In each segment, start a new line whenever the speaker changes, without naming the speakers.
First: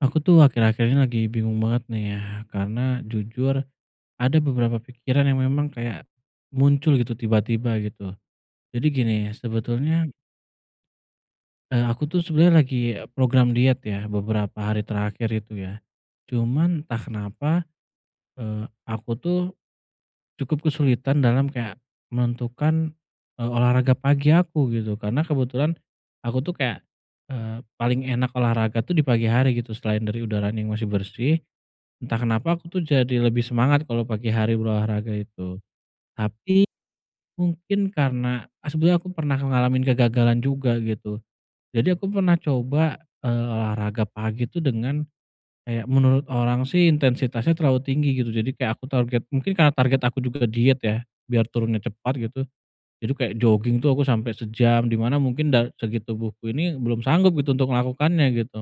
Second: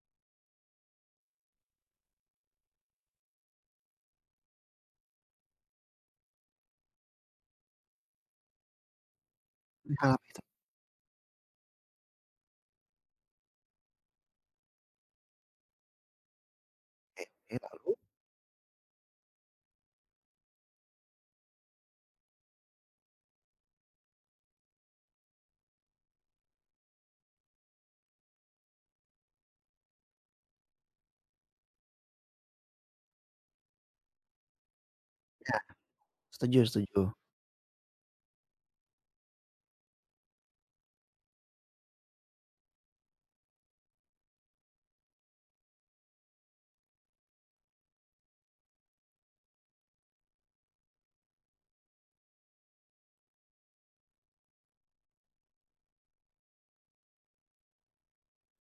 Aku tuh akhir-akhir ini lagi bingung banget nih ya, karena jujur, ada beberapa pikiran yang memang kayak muncul gitu tiba-tiba, gitu. Jadi gini, sebetulnya
Perihal apa itu?
eee, aku tuh sebenernya lagi program diet, ya, beberapa hari terakhir itu, ya, cuman entah
Oke,
kenapa,
ya, lalu?
eee, aku tuh cukup kesulitan dalam kayak menentukan, eee, olahraga pagi aku, gitu, karena kebetulan aku tuh kayak, eee, paling enak olahraga tuh di pagi hari, gitu, selain dari udaranya yang masih bersih, entah kenapa aku tuh jadi lebih semangat kalau pagi hari berolahraga itu.
Ya. Setuju
Tapi
setuju.
mungkin karena, eee, sebenernya aku pernah ngalamin kegagalan juga, gitu. Jadi aku pernah coba, eee, olahraga pagi tuh, dengan kayak menurut orang sih intensitasnya terlalu tinggi, gitu, jadi kayak aku target. Mungkin karena target aku juga ke diet, ya, biar turunnya cepat, gitu, jadi kayak joging tuh aku sampai sejam, di mana mungkin dari segi tubuhku ini belum sanggup, gitu, untuk melakukannya, gitu,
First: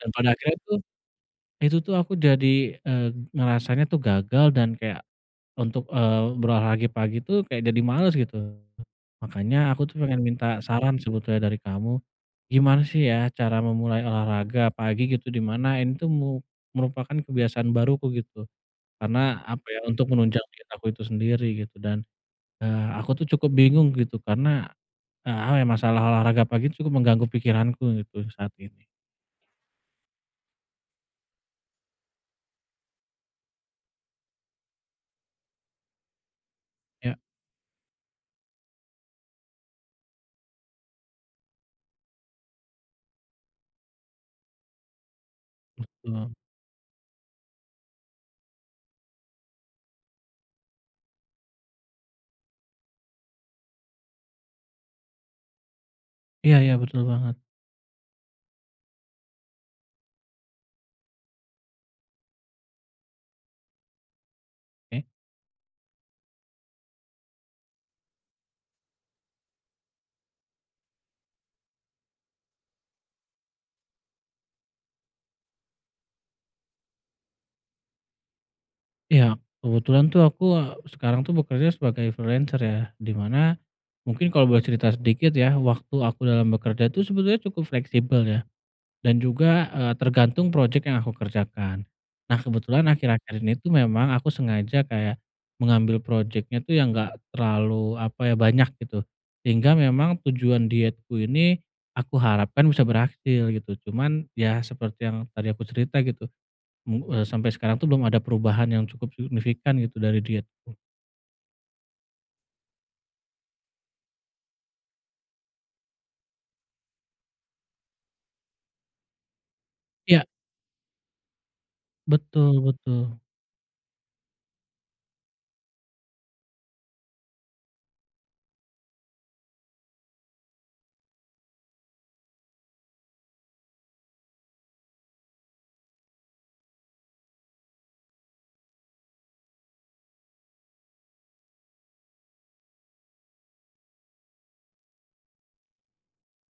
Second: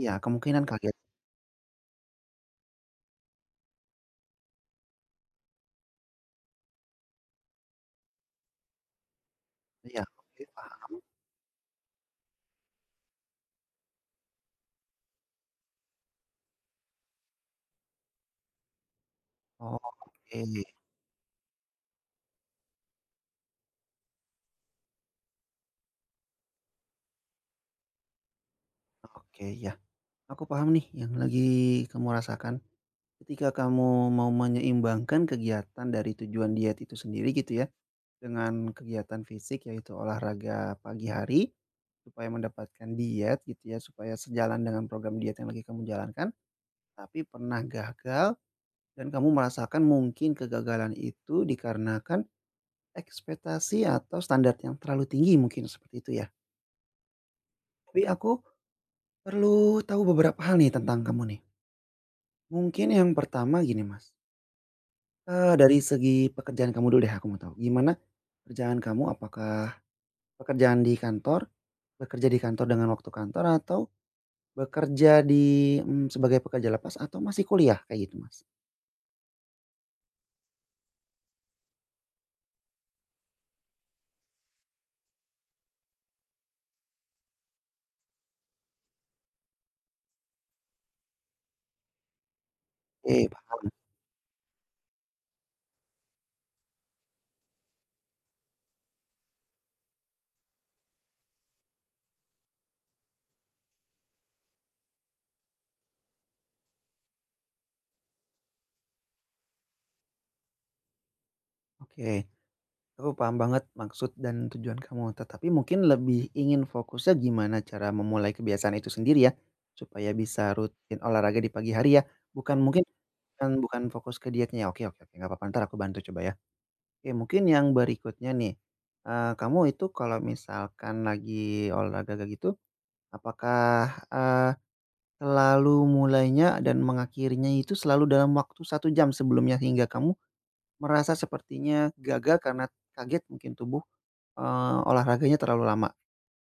dan pada akhirnya
kemungkinan
itu
kaget.
itu tuh aku jadi, eee, ngerasanya tuh gagal dan kayak untuk, eee, berolahraga pagi tuh kayak jadi males, gitu. Makanya aku tuh
Iya,
pengen
oke,
minta saran
paham.
sebetulnya dari kamu, gimana sih, ya, cara memulai olahraga pagi, gitu, di mana ini tuh mu merupakan kebiasaan baruku, gitu? Karena apa,
Oh,
ya, untuk menunjang diet
oke.
aku itu sendiri, gitu, dan, eee, aku tuh cukup bingung, gitu, karena, eee, hal yang masalah olahraga pagi itu mengganggu pikiranku, gitu, saat ini.
Oke, ya, aku paham nih yang lagi kamu rasakan ketika kamu mau menyeimbangkan kegiatan dari tujuan diet itu
Ya.
sendiri, gitu ya, dengan kegiatan fisik, yaitu olahraga pagi hari supaya mendapatkan diet, gitu ya, supaya sejalan dengan program diet yang lagi kamu jalankan,
Betul.
tapi pernah gagal dan kamu merasakan mungkin kegagalan itu dikarenakan ekspektasi atau standar yang terlalu tinggi, mungkin seperti itu ya?
Iya iya, betul banget.
Tapi aku perlu tau beberapa hal nih tentang kamu nih. Mungkin yang pertama, gini, Mas.
Oke.
Eee, dari segi pekerjaan kamu dulu deh, aku mau tau, gimana pekerjaan kamu, apakah pekerjaan di kantor, bekerja di kantor dengan waktu kantor atau bekerja di, mmm, sebagai pekerja lepas, atau masih kuliah? Kayak gitu, Mas.
Iya, kebetulan tuh aku, eee, sekarang tuh bekerja sebagai freelancer, ya, di mana mungkin kalau boleh cerita sedikit, ya, waktu aku dalam bekerja tuh sebetulnya cukup fleksibel, ya, dan juga, eee, tergantung projek yang aku kerjakan. Nah, kebetulan
Oke
akhir-akhir ini
paham.
tuh memang aku sengaja kayak mengambil projeknya tuh yang nggak terlalu apa, ya, banyak, gitu, sehingga memang tujuan dietku ini aku harapkan bisa berhasil, gitu, cuman, ya, seperti yang tadi aku cerita, gitu, mmm, eee, sampai sekarang tuh belum ada perubahan yang cukup signifikan, gitu, dari diet.
Oke. Aku paham banget maksud dan tujuan kamu, tetapi mungkin lebih ingin fokusnya gimana cara memulai kebiasaan itu sendiri, ya, supaya
Iya.
bisa rutin olahraga di pagi hari, ya,
Betul
bukan mungkin
betul.
bukan bukan fokus ke dietnya, oke oke, nggak apa-apa, entar aku bantu coba, ya. Oke, mungkin yang berikutnya nih, eee, kamu itu kalau misalkan lagi olahraga kayak gitu, apakah, eee, selalu mulainya dan mengakhirinya itu selalu dalam waktu 1 jam sebelumnya hingga kamu merasa sepertinya gagal karena kaget mungkin tubuh, eee, olahraganya terlalu lama?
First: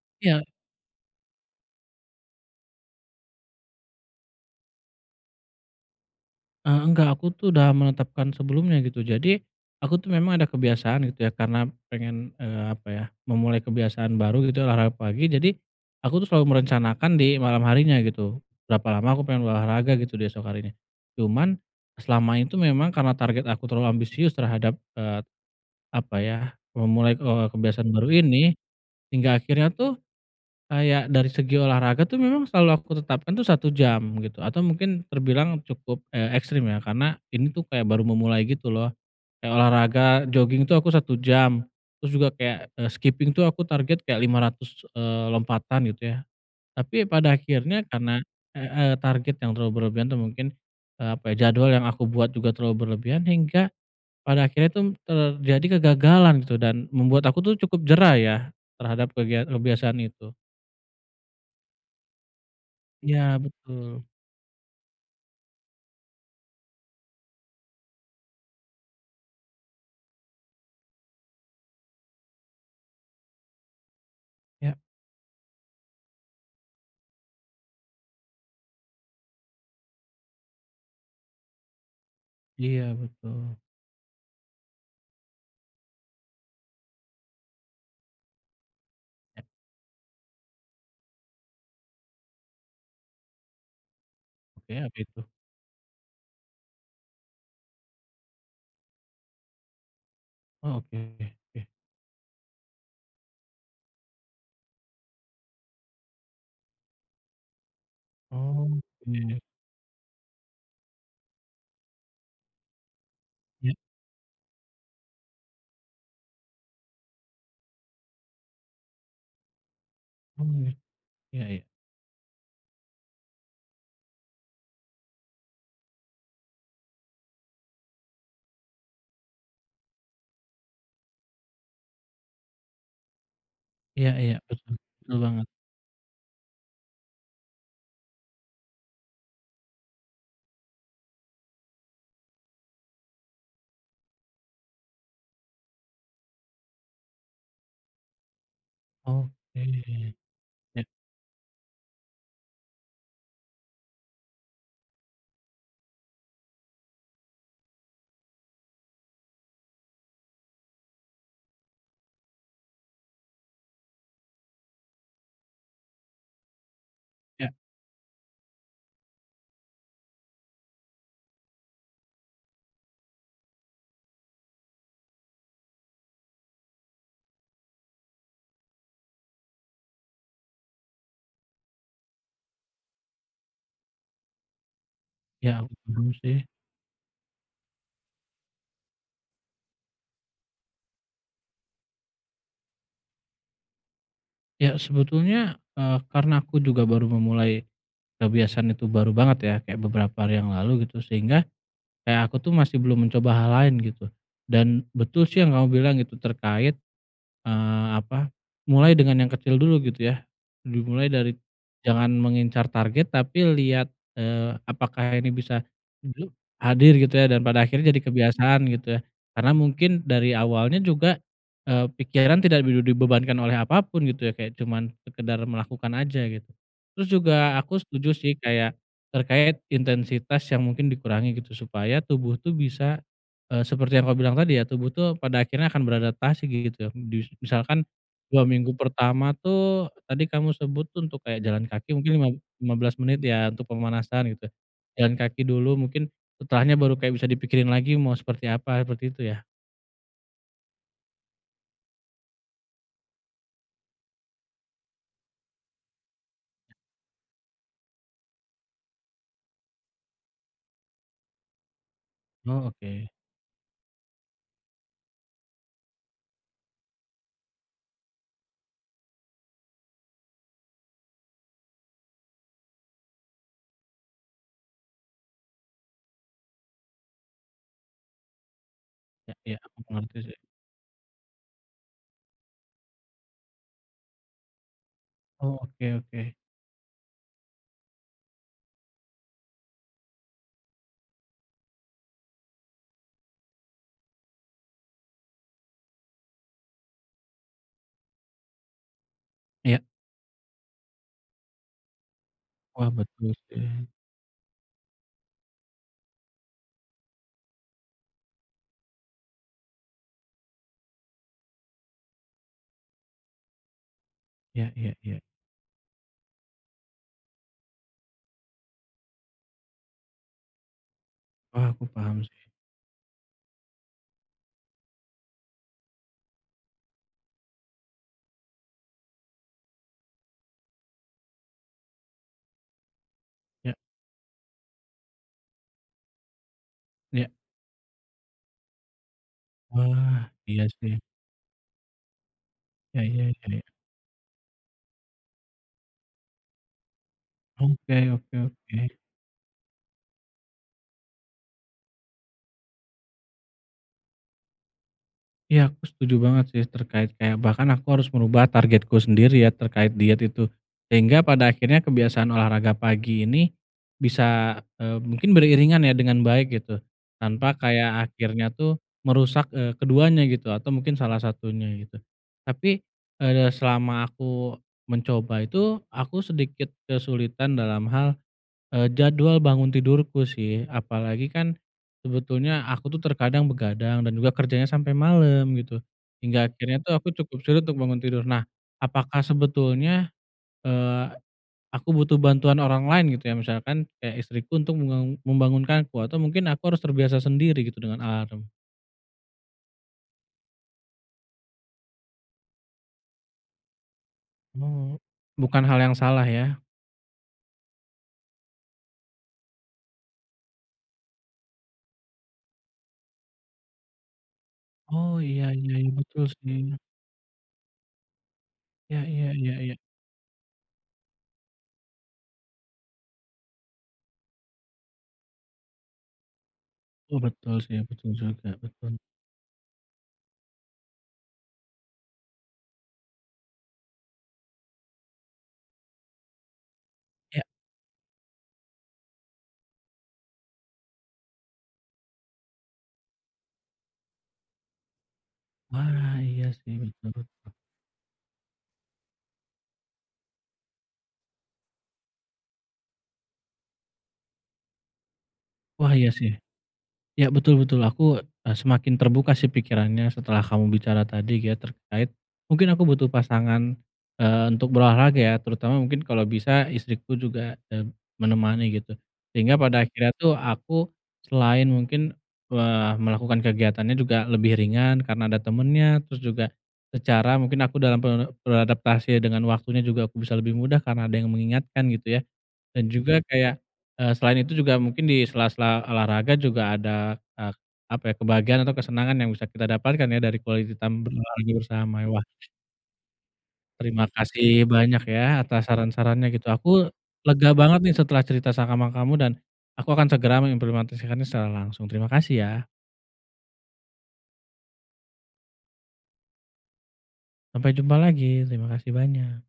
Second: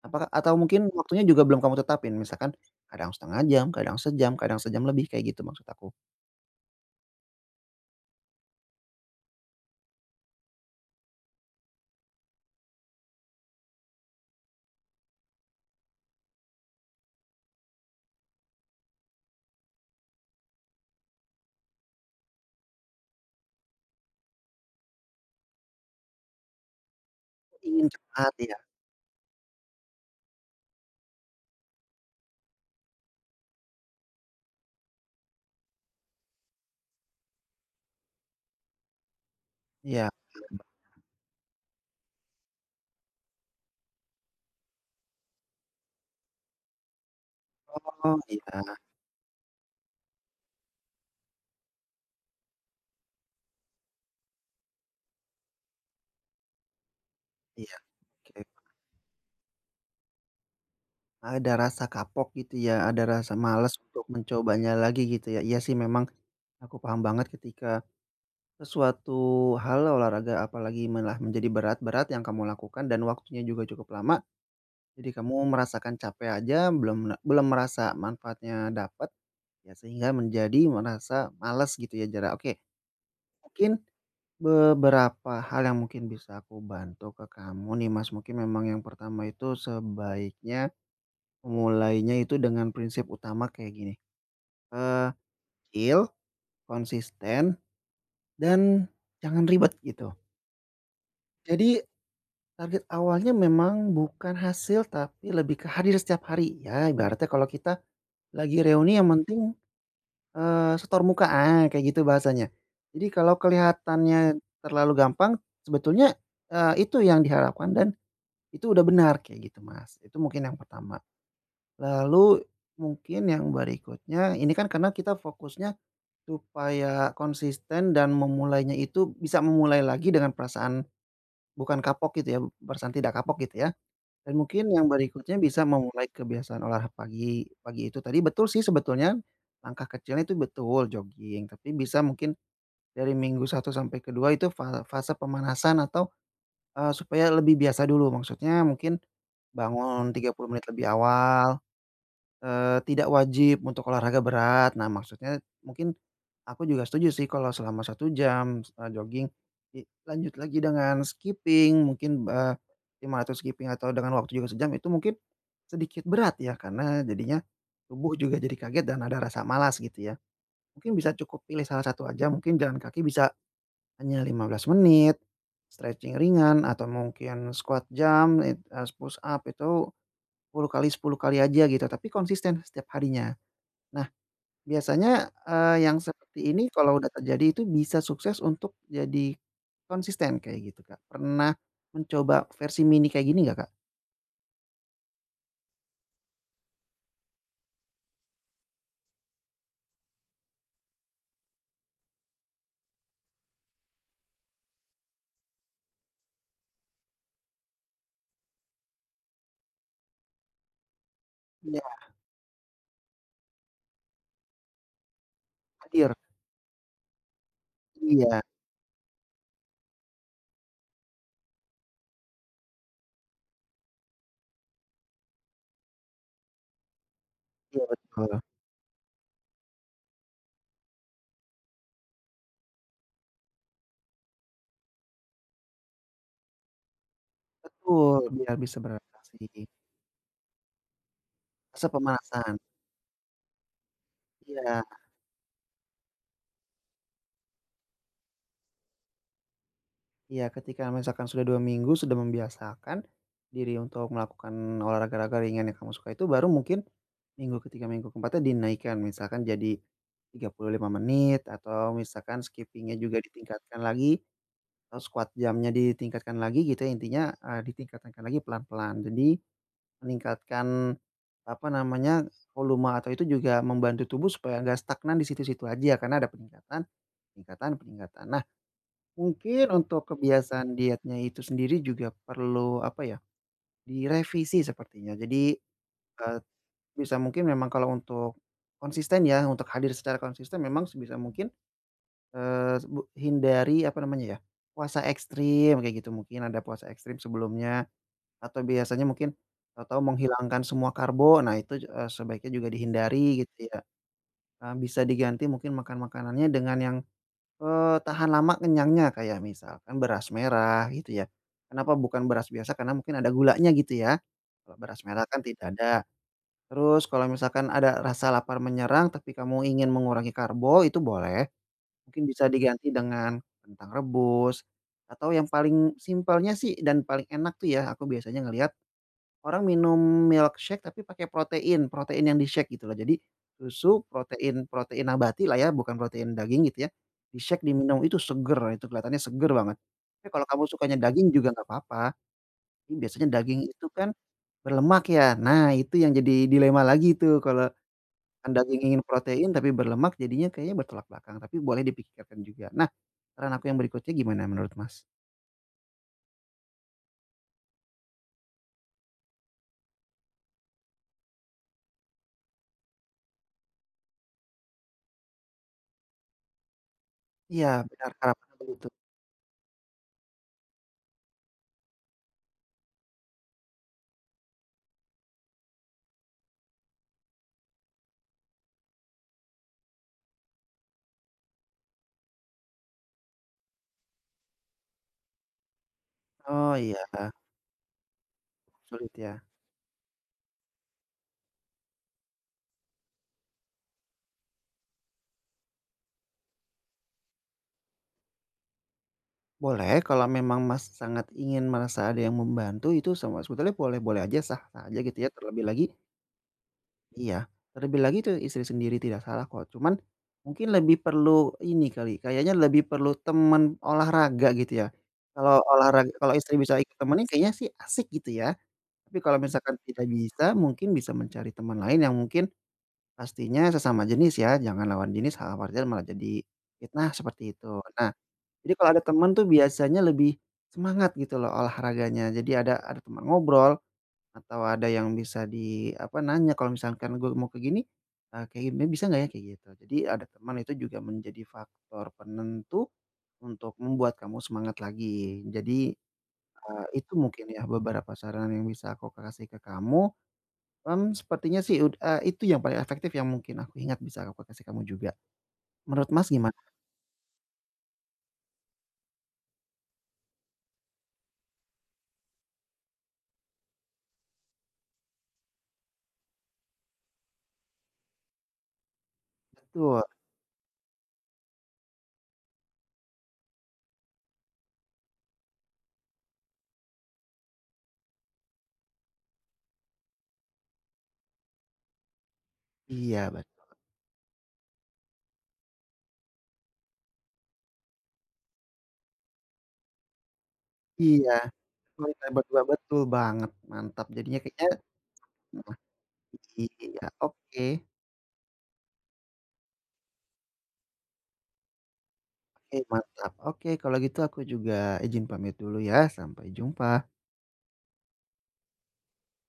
Apakah
Iya.
atau mungkin waktunya juga belum kamu tetapin? Misalkan, kadang 0,5 jam, kadang sejam, kadang sejam lebih, kayak gitu maksud aku.
Eee, nggak, aku tuh udah menetapkan sebelumnya, gitu, jadi aku tuh memang ada kebiasaan, gitu ya, karena pengen, eee, apa, ya, memulai kebiasaan baru, gitu, olahraga pagi, jadi aku tuh selalu merencanakan di malam harinya, gitu, berapa lama aku pengen olahraga, gitu, di esok harinya. Cuman selama itu memang karena target aku terlalu ambisius terhadap, eee, apa, ya, memulai, eee,
Mmm,
kebiasaan
cukup
baru
berat
ini,
ya.
hingga akhirnya tuh kayak dari segi olahraga tuh memang selalu aku tetapkan tuh 1 jam, gitu, atau mungkin terbilang cukup, eee, ekstrim, ya, karena ini tuh kayak baru memulai gitu loh, kayak olahraga,
Iya, betul.
joging itu aku 1 jam, terus juga kayak, eee, skiping tuh aku target kayak 500, eee, lompatan, gitu, ya. Tapi, ya, pada akhirnya
Oh,
karena, eee
iya.
eee, target yang terlalu berlebihan tuh mungkin, eee, apa, ya, jadwal yang aku buat juga terlalu berlebihan, hingga pada akhirnya tuh terjadi kegagalan, gitu, dan membuat aku tuh
Iya.
cukup jera, ya,
Oke.
terhadap kegia kebiasaan itu.
Ada rasa kapok, gitu ya, ada
Iya,
rasa males
betul.
untuk mencobanya lagi, gitu ya. Iya sih, memang aku paham banget ketika sesuatu hal, olahraga, apalagi malah menjadi berat berat yang kamu lakukan dan waktunya juga cukup lama,
Ya.
jadi kamu merasakan capek aja belum la belum merasa manfaatnya dapat ya sehingga menjadi merasa males, gitu ya, jarang. Oke,
Iya, betul.
mungkin beberapa hal yang mungkin bisa aku bantu ke kamu nih, Mas, mungkin memang yang pertama
Ya.
itu sebaiknya mulainya itu dengan prinsip utama kayak gini,
Oke, apa
eee,
itu?
feel, konsisten dan jangan ribet, gitu.
Oh, oke oke oke.
Jadi, target awalnya memang bukan hasil, tapi lebih ke hadir setiap hari. Ya, ibaratnya kalau kita lagi
Oh,
reuni yang
iya, ya.
penting, eee, setor muka, ah, kayak gitu bahasanya. Jadi kalau
Ya.
kelihatannya terlalu gampang, sebetulnya, eee, itu yang diharapkan dan itu udah benar, kayak gitu, Mas, itu mungkin
Oh,
yang
ya.
pertama.
Iya iya.
Lalu mungkin yang berikutnya, ini kan karena kita fokusnya supaya konsisten dan memulainya itu bisa memulai lagi dengan perasaan bukan kapok, gitu ya, perasaan tidak kapok, gitu ya,
Iya
dan
iya,
mungkin
betul,
yang
betul
berikutnya
banget.
bisa memulai kebiasaan olah pagi, pagi itu tadi betul sih, sebetulnya, langkah kecilnya itu betul, joging, tapi bisa mungkin dari minggu 1 sampai ke-2 itu fal fase pemanasan atau, eee, supaya lebih biasa dulu, maksudnya mungkin
Oke.
bangun 30 menit lebih
Ya.
awal, eee, tidak wajib untuk olahraga berat. Nah, maksudnya mungkin aku juga setuju sih kalau selama 1 jam misalnya joging, dilanjut lagi dengan skiping mungkin, eee, 500 skiping atau dengan waktu juga sejam itu mungkin sedikit berat, ya, karena jadinya
Iya.
tubuh juga jadi kaget dan ada rasa malas, gitu ya, mungkin bisa cukup pilih salah satu aja, mungkin jalan kaki bisa hanya 15 menit, stretching ringan, atau mungkin squat jump, it eee, s push up itu 10 kali 10 kali aja, gitu, tapi konsisten setiap harinya. Nah, biasanya,
Iya,
eee, yang
belum sih.
seperti ini kalau udah terjadi itu bisa sukses untuk jadi konsisten, kayak gitu, Kak, pernah mencoba versi mini kayak gini nggak, Kak?
Ya, sebetulnya, eee, karena aku juga baru memulai kebiasaan itu baru banget, ya, kayak beberapa hari yang lalu, gitu, sehingga kayak aku tuh masih belum mencoba hal lain, gitu, dan betul sih yang kamu bilang, gitu, terkait, eee, apa, mulai dengan yang kecil dulu, gitu ya, dimulai dari
Iya.
jangan mengincar target tapi lihat, eee, apakah ini bisa
Hadir.
hadir, gitu ya, dan pada akhirnya jadi
Iya.
kebiasaan, gitu ya. Karena mungkin dari awalnya juga, eee, pikiran tidak bibi dibebankan oleh apa pun, gitu ya, kayak cuman sekedar melakukan aja, gitu. Terus juga aku
Iya,
setuju sih,
betul.
kayak terkait intensitas yang mungkin dikurangi, gitu, supaya tubuh tuh bisa, eee, seperti yang kamu bilang tadi, ya, tubuh tuh pada akhirnya akan beradaptasi, gitu, njus misalkan
Betul,
2
biar
minggu
bisa
pertama
beradaptasi.
tuh, tadi kamu sebut tuh untuk kayak jalan
Se
kaki, mungkin lima b
pemanasan.
lima belas menit, ya, untuk pemanasan, gitu,
Iya.
jalan kaki dulu mungkin setelahnya baru kayak bisa dipikirin lagi mau seperti apa, seperti itu, ya.
Iya ketika misalkan sudah 2 minggu sudah membiasakan diri untuk melakukan olahraga raga ringan yang kamu sukai itu baru mungkin minggu ke-3 minggu ke-4-nya dinaikkan misalkan jadi 35 menit atau misalkan
Oh,
skipping-nya
oke.
juga ditingkatkan lagi, atau squat jump-nya ditingkatkan lagi, gitu. Intinya, eee, ditingkatkan lagi pelan-pelan. Jadi meningkatkan, apa namanya, volume atau itu juga membantu tubuh supaya nggak stagnan di situ-situ aja karena ada peningkatan peningkatan peningkatan. Nah,
Ya ya.
mungkin
Aku
untuk
ngerti sih.
kebiasaan dietnya itu sendiri juga perlu, apa ya, direvisi sepertinya. Jadi,
Oh, oke oke.
eee sebisa mungkin memang kalau untuk konsisten ya, untuk hadir secara konsisten memang sebisa mungkin, eee, s bu hindari apa namanya ya, puasa ekstrim, kayak gitu. Mungkin ada puasa ekstrim sebelumnya atau biasanya mungkin
Ya.
atau menghilangkan semua karbo, nah itu ju eee, sebaiknya juga
Wah, betul
dihindari, gitu ya.
sih.
Eee, bisa diganti mungkin makan makanannya dengan yang, eee, tahan lama kenyangnya kayak misalkan beras merah, gitu ya. Kenapa bukan beras biasa karena mungkin ada gulanya, gitu ya.
Ya
Kalau
ya
beras
ya.
merah kan tidak ada. Terus kalau misalkan ada rasa lapar menyerang, tapi kamu ingin mengurangi karbo itu boleh
Wah, aku paham
mungkin
sih.
bisa diganti dengan kentang rebus atau yang paling simpelnya sih dan paling enak tuh ya aku biasanya ngeliat orang minum milkshake tapi pakai protein. Protein yang di-shake, gitu loh. Jadi,
Ya.
susu, protein protein nabati lah ya, bukan protein daging gitu ya,
Ya.
di-shake, diminum. Itu seger. Itu kelihatannya seger banget, Tapi
Wah,
kalau kamu
iya sih.
sukanya daging juga nggak papa. Mmm,
Ya ya
biasanya
ya ya.
daging itu kan berlemak, ya? Nah, itu yang jadi dilema lagi itu. Kalau
Oke oke
anda
oke.
ingin protein tapi berlemak jadinya kayaknya bertolak belakang tapi boleh dipikirkan juga. Nah, saran aku yang berikutnya gimana menurut, Mas?
Ya, aku setuju banget sih. Terkait kayak, bahkan aku harus merubah targetku sendiri ya, terkait diet itu. Sehingga pada akhirnya kebiasaan olahraga pagi ini bisa, eee, mungkin beriringan ya dengan baik, gitu. Tanpa
Iya,
kayak
benar, Kak.
akhirnya
Betul
tuh
itu.
merusak, eee, keduanya gitu atau mungkin salah satunya, gitu. Tapi, eee, selama aku mencoba itu, aku sedikit kesulitan dalam hal, eee, jadwal bangun tidurku sih apalagi kan sebetulnya aku tuh terkadang begadang dan juga kerjanya sampai malam, gitu. Hingga
Oh,
akhirnya tuh aku
iya.
cukup sulit untuk bangun tidur. Nah,
Sulit
apakah
ya?
sebetulnya, eee, aku butuh bantuan orang lain, gitu ya? Misalkan, kayak istriku untuk mem membangunkanku atau mungkin aku harus terbiasa sendiri gitu dengan alarm?
Boleh, kalau memang, Mas, sangat ingin merasa ada yang membantu, itu sama sebetulnya boleh-boleh aja, sah-sah aja,
Oh,
gitu ya. Terlebih
bukan hal
lagi
yang salah ya.
Iya, terlebih lagi, tuh istri sendiri. Tidak salah kok. Cuma, mungkin lebih perlu ini kali, kayaknya lebih perlu teman olahraga, gitu ya.
Oh, iya
Kalau
iya iya
olahra
betul
kalau istri
sih.
bisa ikut temenin sih kayaknya sih asik, gitu ya.
Ya
Tapi
ya
kalau
ya ya.
misalkan kita bisa, mungkin bisa mencari teman lain yang mungkin pastinya sesama jenis ya, jangan lawan jenis. Hal-hal wajar malah jadi fitnah,
Oh
seperti
betul,
itu.
sih.
Nah,
Betul juga,
jadi kalau
betul.
ada teman tuh biasanya lebih semangat gitu lho olahraganya. Jadi ada ada teman ngobrol atau ada yang bisa di apa nanya, "Kalau misalkan gua
Ya.
mau kayak gini, eh kayak ginian bisa nggak ya?" kayak gitu. Jadi ada teman itu juga menjadi faktor penentu untuk membuat kamu semangat lagi. Jadi,
Wah, iya sih.
eee,
Betul
itu mungkin
betul.
ya beberapa saran yang bisa aku kasih ke kamu. Mmm, sepertinya sih ud eee, itu yang paling efektif yang mungkin aku ingat, bisa aku k kasih ke kamu juga.
Wah, iya
Menurut, Mas,
sih.
gimana?
Ya, betul betul. Aku, eee, semakin terbuka sih pikirannya setelah kamu bicara tadi ya terkait, mungkin aku butuh pasangan, eee, untuk berolahraga ya. Terutama mungkin kalau bisa istriku juga, eee, menemani, gitu. Sehingga pada
Tul.
akhirnya tuh aku selain mungkin, eee, melakukan kegiatannya juga lebih ringan karena ada temennya, terus juga secara mungkin aku dalam ber beradaptasi dengan waktunya juga aku bisa lebih mudah karena ada yang mengingatkan, gitu ya. Dan juga
Iya,
kayak,
betul.
eee, selain itu juga mungkin di sela-sela olahraga juga ada, eee, apa ya, kebahagiaan atau kesenangan yang bisa kita dapatkan ya dari quality time
Iya,
berolahraga bersama,
bota
wah
Betul betul banget. Mantap.
terima
Jadinya, kayaknya
kasih banyak ya, atas
mmm.
saran-sarannya, gitu. Aku
iya.
lega
Oke.
banget nih setelah cerita sama kamu dan aku akan segera mengimplementasikannya secara langsung. Terima kasih, ya.
Oke mantap. Oke, kalau gitu aku juga izin pamit dulu ya. Sampai jumpa.
Sampai jumpa lagi. Terima kasih banyak.